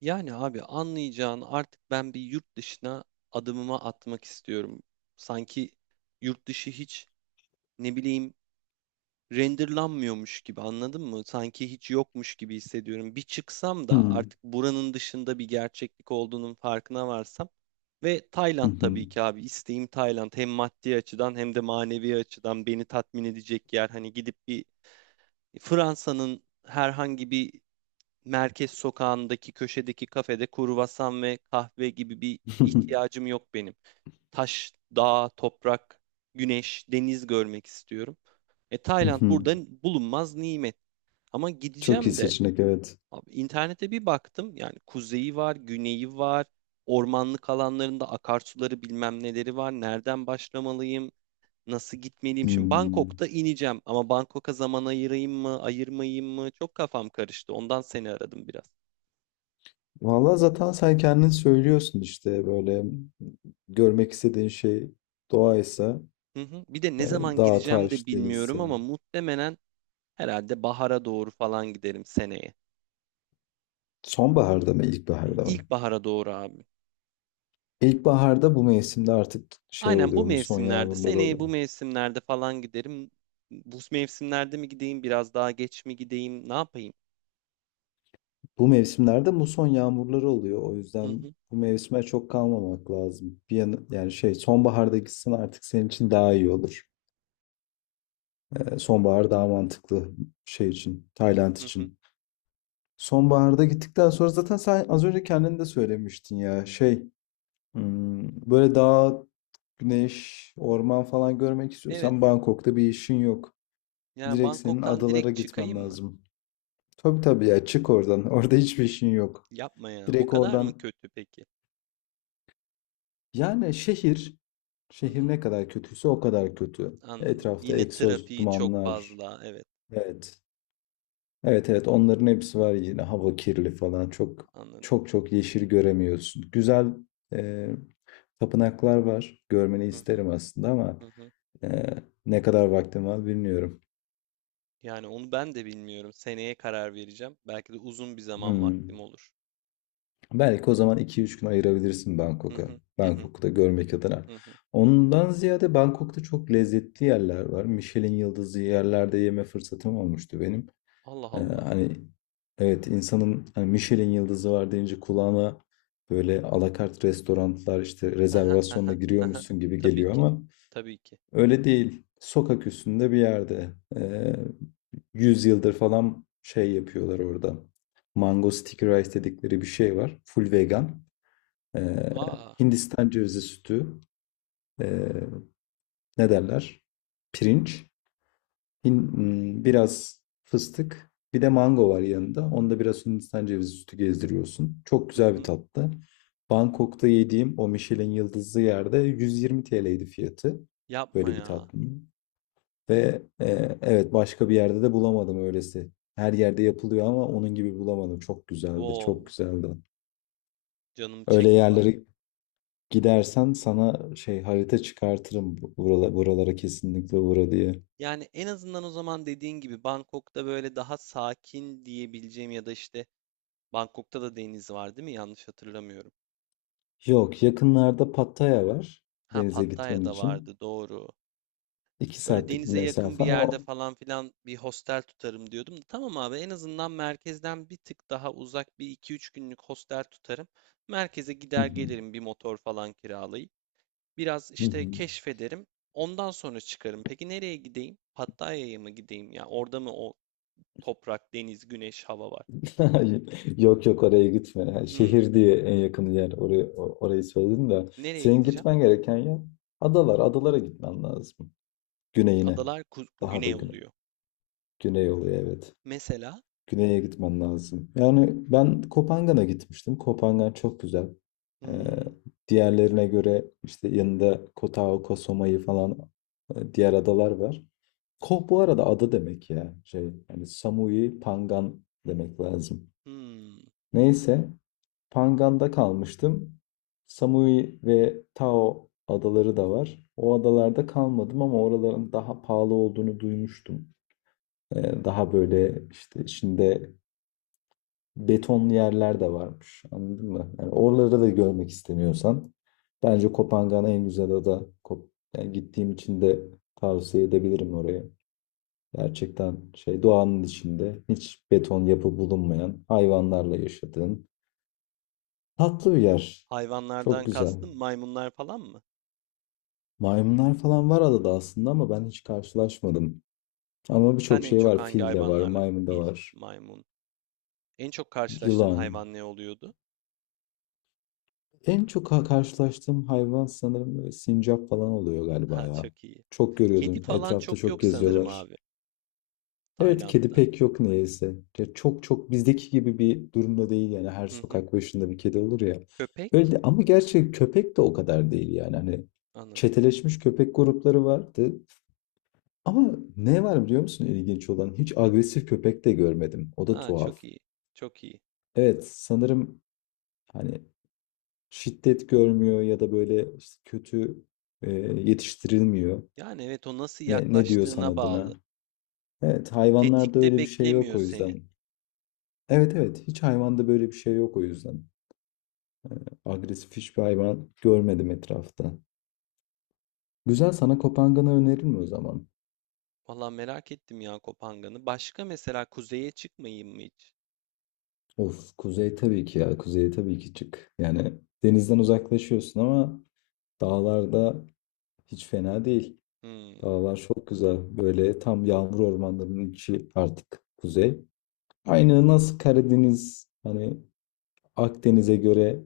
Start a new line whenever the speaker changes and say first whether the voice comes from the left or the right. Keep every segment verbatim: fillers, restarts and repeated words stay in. right: Yani abi anlayacağın artık ben bir yurt dışına adımımı atmak istiyorum. Sanki yurt dışı hiç ne bileyim renderlanmıyormuş gibi anladın mı? Sanki hiç yokmuş gibi hissediyorum. Bir çıksam da
left: Hımm.
right: artık buranın dışında bir gerçeklik olduğunun farkına varsam ve
left: Hı
right: Tayland
left: hı.
right: tabii ki abi isteğim Tayland hem maddi açıdan hem de manevi açıdan beni tatmin edecek yer. Hani gidip bir Fransa'nın herhangi bir merkez sokağındaki köşedeki kafede kruvasan ve kahve gibi bir ihtiyacım yok benim. Taş, dağ, toprak, güneş, deniz görmek istiyorum. E
left: Hı
right: Tayland
left: hı.
right: burada bulunmaz nimet. Ama
left: Çok iyi
right: gideceğim de
left: seçenek, evet.
right: abi, internete bir baktım. Yani kuzeyi var, güneyi var. Ormanlık alanlarında akarsuları bilmem neleri var. Nereden başlamalıyım? Nasıl gitmeliyim? Şimdi
left: Hımm.
right: Bangkok'ta ineceğim ama Bangkok'a zaman ayırayım mı, ayırmayayım mı? Çok kafam karıştı. Ondan seni aradım biraz.
left: Valla zaten sen kendin söylüyorsun işte böyle görmek istediğin şey doğaysa,
right: Hı hı. Bir de ne
left: eee,
right: zaman
left: dağ,
right: gideceğim de
left: taş, deniz
right: bilmiyorum ama
left: denizse.
right: muhtemelen herhalde bahara doğru falan giderim seneye.
left: Sonbaharda mı, ilkbaharda mı?
right: İlkbahara doğru abi.
left: İlkbaharda bu mevsimde artık şey
right: Aynen bu
left: oluyor, muson
right: mevsimlerde,
left: yağmurları
right: seneye bu
left: oluyor.
right: mevsimlerde falan giderim. Bu mevsimlerde mi gideyim, biraz daha geç mi gideyim, ne yapayım?
left: Bu mevsimlerde muson yağmurları oluyor. O
right: Hı
left: yüzden
right: hı,
left: bu mevsime çok kalmamak lazım. Bir yana, yani şey sonbaharda gitsen artık senin için daha iyi olur. E, sonbahar daha mantıklı şey için, Tayland
right: hı hı.
left: için. Sonbaharda gittikten sonra zaten sen az önce kendin de söylemiştin ya şey hmm, böyle dağ, güneş, orman falan görmek
right: Evet.
left: istiyorsan Bangkok'ta bir işin yok.
right: Yani
left: Direkt senin
right: Bangkok'tan
left: adalara
right: direkt
left: gitmen
right: çıkayım mı?
left: lazım. Tabii tabii ya, çık oradan. Orada hiçbir işin yok.
right: Yapma ya. O
left: Direkt
right: kadar mı
left: oradan
right: kötü peki?
left: yani şehir,
right: Hı
left: şehir
right: hı,
left: ne kadar kötüyse o kadar kötü.
right: anladım.
left: Etrafta
right: Yine
left: egzoz
right: trafiği çok
left: dumanlar.
right: fazla. Evet,
left: Evet. Evet evet, onların hepsi var, yine hava kirli falan, çok
right: anladım.
left: çok çok yeşil göremiyorsun. Güzel e, tapınaklar var, görmeni
right: Hı hı,
left: isterim aslında ama
right: hı hı.
left: e, ne kadar vaktim var bilmiyorum.
right: Yani onu ben de bilmiyorum. Seneye karar vereceğim. Belki de uzun bir zaman vaktim
left: Hmm.
right: olur.
left: Belki o zaman iki üç gün ayırabilirsin
right: Hı
left: Bangkok'a.
right: hı hı hı
left: Bangkok'ta görmek adına.
right: hı hı.
left: Ondan ziyade Bangkok'ta çok lezzetli yerler var. Michelin yıldızı yerlerde yeme fırsatım olmuştu benim.
right: Allah
left: Ee,
right: Allah.
left: hani evet, insanın hani Michelin yıldızı var deyince kulağına böyle alakart restoranlar işte
right: Hı hı hı
left: rezervasyonla
right: hı hı hı.
left: giriyormuşsun gibi
right: Tabii
left: geliyor
right: ki.
left: ama
right: Tabii ki.
left: öyle değil. Sokak üstünde bir yerde ee, yüz yıldır falan şey yapıyorlar orada. Mango sticky rice dedikleri bir şey var. Full vegan. Ee,
right: Aa.
left: Hindistan cevizi sütü. ee, Ne derler? Pirinç. Hin- hmm, biraz fıstık, bir de mango var yanında. Onda biraz Hindistan cevizi sütü gezdiriyorsun. Çok
right: Hı
left: güzel bir
right: hı.
left: tatlı. Bangkok'ta yediğim o Michelin yıldızlı yerde yüz yirmi T L'ydi fiyatı.
right: Yapma
left: Böyle bir
right: ya.
left: tatlının. Ve e, evet, başka bir yerde de bulamadım öylesi. Her yerde yapılıyor ama onun gibi bulamadım. Çok güzeldi, çok
right: Wow.
left: güzeldi.
right: Canım
left: Öyle
right: çekti bak.
left: yerlere gidersen sana şey harita çıkartırım. Buralara, buralara kesinlikle uğra diye.
right: Yani en azından o zaman dediğin gibi Bangkok'ta böyle daha sakin diyebileceğim ya da işte Bangkok'ta da deniz var değil mi? Yanlış hatırlamıyorum.
left: Yok, yakınlarda Pattaya var
right: Ha
left: denize gitmen
right: Pattaya'da
left: için.
right: vardı doğru.
left: İki
right: Böyle
left: saatlik bir
right: denize yakın bir
left: mesafe
right: yerde
left: ama.
right: falan filan bir hostel tutarım diyordum. Da, Tamam abi en azından merkezden bir tık daha uzak bir iki üç günlük hostel tutarım. Merkeze
left: Hı
right: gider
left: hı,
right: gelirim bir motor falan kiralayıp. Biraz
left: hı
right: işte
left: hı.
right: keşfederim. Ondan sonra çıkarım. Peki nereye gideyim? Pattaya'ya mı gideyim ya? Orada mı o toprak, deniz, güneş, hava var?
left: Yok yok, oraya gitme. Yani
right: Hmm.
left: şehir diye en yakın yer oraya, o- orayı söyledim de.
right: Nereye
left: Senin
right: gideceğim?
left: gitmen gereken yer adalar. Adalara gitmen lazım. Güneyine.
right: Adalar ku-
left: Daha da
right: güney
left: güne,
right: oluyor.
left: güney oluyor, evet.
right: Mesela
left: Güney'e gitmen lazım. Yani ben Kopangan'a gitmiştim. Kopangan çok güzel. Ee,
right: hmm,
left: Diğerlerine göre işte yanında Kota Oka, Soma'yı falan e, diğer adalar var. Koh bu arada ada demek ya. Şey, yani Samui Pangan demek lazım.
right: hmm.
left: Neyse Pangan'da kalmıştım. Samui ve Tao adaları da var. O adalarda kalmadım ama oraların daha pahalı olduğunu duymuştum. Ee, Daha böyle işte içinde betonlu yerler de varmış. Anladın mı? Yani oraları da görmek istemiyorsan bence Kopangan en güzel ada. Kop- Yani gittiğim için de tavsiye edebilirim orayı. Gerçekten şey doğanın içinde hiç beton yapı bulunmayan, hayvanlarla yaşadığın tatlı bir yer.
right: Hayvanlardan
left: Çok güzel.
right: kastım maymunlar falan mı?
left: Maymunlar falan var adada aslında ama ben hiç karşılaşmadım. Ama
right: Sen
left: birçok
right: en
left: şey
right: çok
left: var.
right: hangi
left: Fil de var,
right: hayvanlarla?
left: maymun da
right: Fil,
left: var.
right: maymun. En çok karşılaştığın
left: Yılan.
right: hayvan ne oluyordu?
left: En çok ha- karşılaştığım hayvan sanırım böyle sincap falan oluyor
right: Ha
left: galiba ya.
right: çok iyi.
left: Çok
right: Kedi
left: görüyordum.
right: falan
left: Etrafta
right: çok
left: çok
right: yok sanırım
left: geziyorlar.
right: abi.
left: Evet, kedi
right: Tayland'da.
left: pek yok neyse. Ya çok çok bizdeki gibi bir durumda değil yani, her
right: Hı hı.
left: sokak başında bir kedi olur ya. Öyle
right: Köpek?
left: de- ama gerçi köpek de o kadar değil yani. Hani
right: Anladım.
left: çeteleşmiş köpek grupları vardı. Ama ne var biliyor musun ilginç olan? Hiç
right: Hı.
left: agresif köpek de görmedim. O da
right: Ha
left: tuhaf.
right: çok iyi. Çok iyi.
left: Evet sanırım hani şiddet görmüyor ya da böyle işte kötü e, yetiştirilmiyor.
right: Yani evet o nasıl
left: Ne, ne diyorsan
right: yaklaştığına
left: adına.
right: bağlı.
left: Evet, hayvanlarda
right: Tetikte
left: öyle bir şey yok
right: beklemiyor
left: o
right: seni.
left: yüzden. Evet evet, hiç hayvanda böyle bir şey yok o yüzden. Agresif hiçbir hayvan görmedim etrafta. Güzel, sana Kopangan'ı öneririm o zaman.
right: Valla merak ettim ya Kopangan'ı. Başka mesela kuzeye çıkmayayım mı hiç?
left: Of, kuzey tabii ki ya, kuzeye tabii ki çık. Yani denizden uzaklaşıyorsun ama dağlarda hiç fena değil.
right: Hmm.
left: Dağlar çok güzel. Böyle tam yağmur ormanlarının içi artık kuzey. Aynı nasıl Karadeniz hani Akdeniz'e göre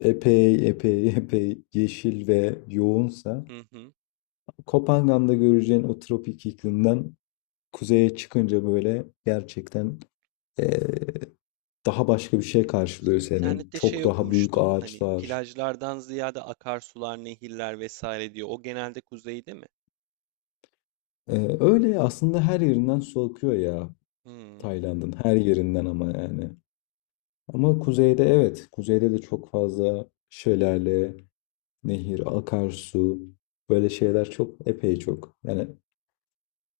left: epey epey epey yeşil ve yoğunsa
right: Hı hı.
left: Kopangan'da göreceğin o tropik iklimden kuzeye çıkınca böyle gerçekten eee, daha başka bir şey
right: İşte
left: karşılıyor senin.
right: internette
left: Çok
right: şey
left: daha büyük
right: okumuştum. Hani
left: ağaçlar.
right: plajlardan ziyade akarsular, nehirler vesaire diyor. O genelde kuzeyde mi?
left: Eee, öyle aslında her yerinden su akıyor ya,
right: Hmm,
left: Tayland'ın her yerinden ama yani. Ama kuzeyde, evet, kuzeyde de çok fazla şelale, nehir, akarsu, böyle şeyler çok epey çok. Yani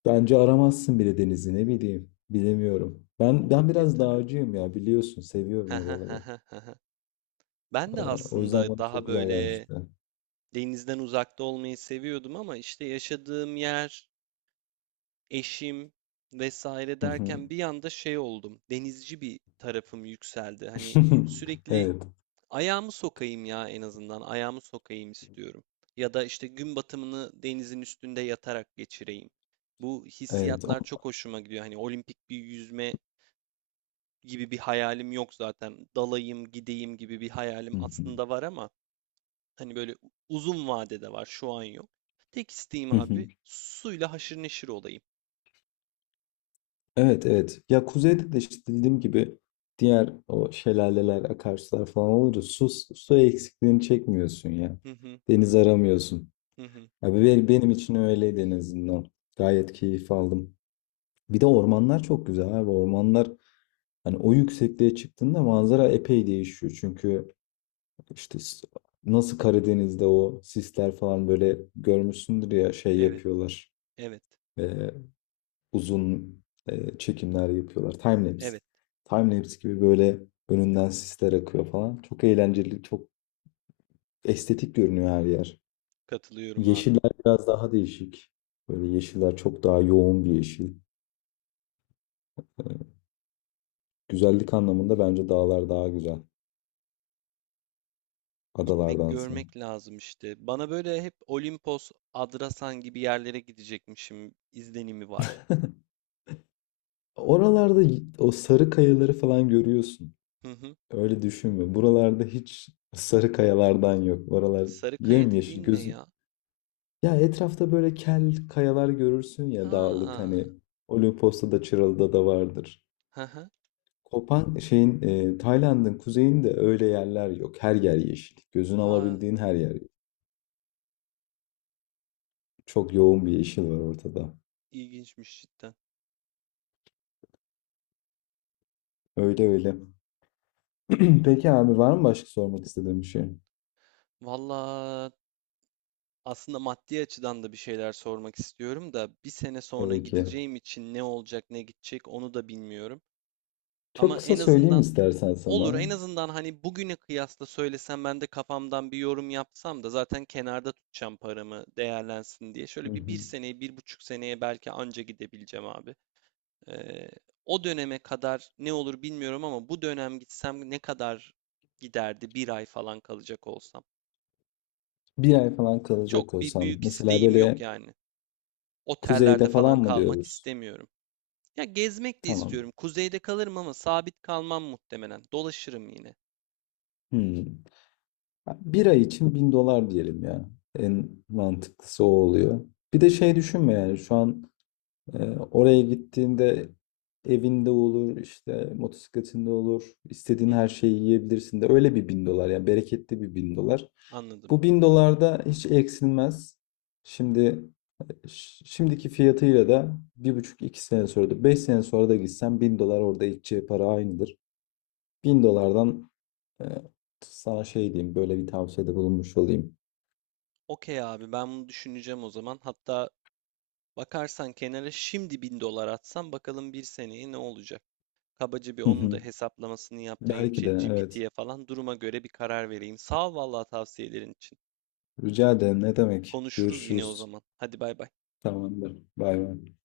left: bence aramazsın bile denizi, ne bileyim. Bilemiyorum. Ben ben
right: olabilir
left: biraz
right: tabii.
left: dağcıyım ya, biliyorsun. Seviyorum oraları.
right: Ben
left: Ee,
right: de
left: O yüzden
right: aslında
left: bana çok
right: daha
left: güzel
right: böyle
left: gelmişti.
right: denizden uzakta olmayı seviyordum ama işte yaşadığım yer, eşim vesaire
left: Hı
right: derken
left: hı.
right: bir anda şey oldum. Denizci bir tarafım yükseldi. Hani sürekli
left: Evet.
right: ayağımı sokayım ya en azından. Ayağımı sokayım istiyorum. Ya da işte gün batımını denizin üstünde yatarak geçireyim. Bu
left: Evet.
right: hissiyatlar
left: O-
right: çok hoşuma gidiyor. Hani olimpik bir yüzme gibi bir hayalim yok zaten. Dalayım, gideyim gibi bir hayalim
left: Hı hı.
right: aslında var ama hani böyle uzun vadede var. Şu an yok. Tek isteğim
left: Hı hı.
right: abi suyla haşır neşir olayım.
left: Evet, evet. Ya kuzeyde de işte dediğim gibi diğer o şelaleler, akarsular falan olunca su, su eksikliğini çekmiyorsun ya.
right: Hı hı
left: Deniz aramıyorsun.
right: hı hı.
left: Abi be- benim için öyleydi en azından. Gayet keyif aldım. Bir de ormanlar çok güzel abi. Ormanlar hani o yüksekliğe çıktığında manzara epey değişiyor. Çünkü işte s- nasıl Karadeniz'de o sisler falan böyle görmüşsündür ya, şey
right: Evet,
left: yapıyorlar.
right: evet,
left: Ee, Uzun e, çekimler yapıyorlar. Timelapse.
right: evet.
left: Timelapse gibi böyle önünden sisler akıyor falan. Çok eğlenceli, çok estetik görünüyor her yer.
right: Katılıyorum abi.
left: Yeşiller biraz daha değişik. Böyle yeşiller çok daha yoğun bir yeşil. Güzellik anlamında bence dağlar daha güzel.
right: Gitmek
left: Adalardansa.
right: görmek lazım işte. Bana böyle hep Olimpos, Adrasan gibi yerlere gidecekmişim izlenimi var.
left: Oralarda y- o sarı kayaları falan görüyorsun.
right: Hı hı.
left: Öyle düşünme. Buralarda hiç sarı kayalardan yok. Oralar
right: Sarıkaya
left: yemyeşil
right: dediğin ne
left: gözün.
right: ya?
left: Ya etrafta böyle kel kayalar görürsün ya dağlık
right: Ha.
left: hani, Olimpos'ta da Çıralı'da da vardır.
right: Hı hı.
left: Kopan şeyin e, Tayland'ın kuzeyinde öyle yerler yok. Her yer yeşil. Gözün
right: Aa,
left: alabildiğin her yer. Çok yoğun bir yeşil var ortada.
right: ilginçmiş cidden.
left: Öyle öyle. Peki abi, var mı başka sormak istediğim bir şey?
right: Valla aslında maddi açıdan da bir şeyler sormak istiyorum da bir sene sonra
left: Tabii ki.
right: gideceğim için ne olacak ne gidecek onu da bilmiyorum.
left: Çok
right: Ama
left: kısa
right: en
left: söyleyeyim
right: azından
left: istersen
right: olur
left: sana.
right: en azından hani bugüne kıyasla söylesem ben de kafamdan bir yorum yapsam da zaten kenarda tutacağım paramı değerlensin diye.
left: Hı
right: Şöyle bir bir
left: hı.
right: seneye bir buçuk seneye belki anca gidebileceğim abi. Ee, O döneme kadar ne olur bilmiyorum ama bu dönem gitsem ne kadar giderdi bir ay falan kalacak olsam.
left: Bir
right: Hani
left: ay falan kalacak
right: çok bir
left: olsan.
right: büyük
left: Mesela
right: isteğim yok
left: böyle
right: yani.
left: kuzeyde
right: Otellerde falan
left: falan mı
right: kalmak
left: diyoruz?
right: istemiyorum. Ya gezmek de
left: Tamam.
right: istiyorum. Kuzeyde kalırım ama sabit kalmam muhtemelen. Dolaşırım yine.
left: Hmm. Bir ay için bin dolar diyelim ya. En mantıklısı o oluyor. Bir de şey düşünme yani, şu an Ee, oraya gittiğinde evinde olur, işte motosikletinde olur,
right: Hı
left: istediğin her
right: hı,
left: şeyi yiyebilirsin de, öyle bir bin dolar yani, bereketli bir bin dolar.
right: anladım.
left: Bu bin dolar da hiç eksilmez. Şimdi ş- şimdiki fiyatıyla da bir buçuk iki sene sonra da beş sene sonra da gitsen bin dolar orada edeceği para aynıdır. Bin dolardan e, sana şey diyeyim, böyle bir tavsiyede bulunmuş olayım.
right: Okey abi ben bunu düşüneceğim o zaman. Hatta bakarsan kenara şimdi bin dolar atsam bakalım bir seneye ne olacak. Kabaca bir
left: Hı
right: onun da
left: hı.
right: hesaplamasını yaptırayım
left: Belki de evet.
right: ChatGPT'ye falan duruma göre bir karar vereyim. Sağ ol vallahi tavsiyelerin için.
left: Rica ederim, ne demek.
right: Konuşuruz yine o
left: Görüşürüz.
right: zaman. Hadi bay bay.
left: Tamamdır. Bay bay.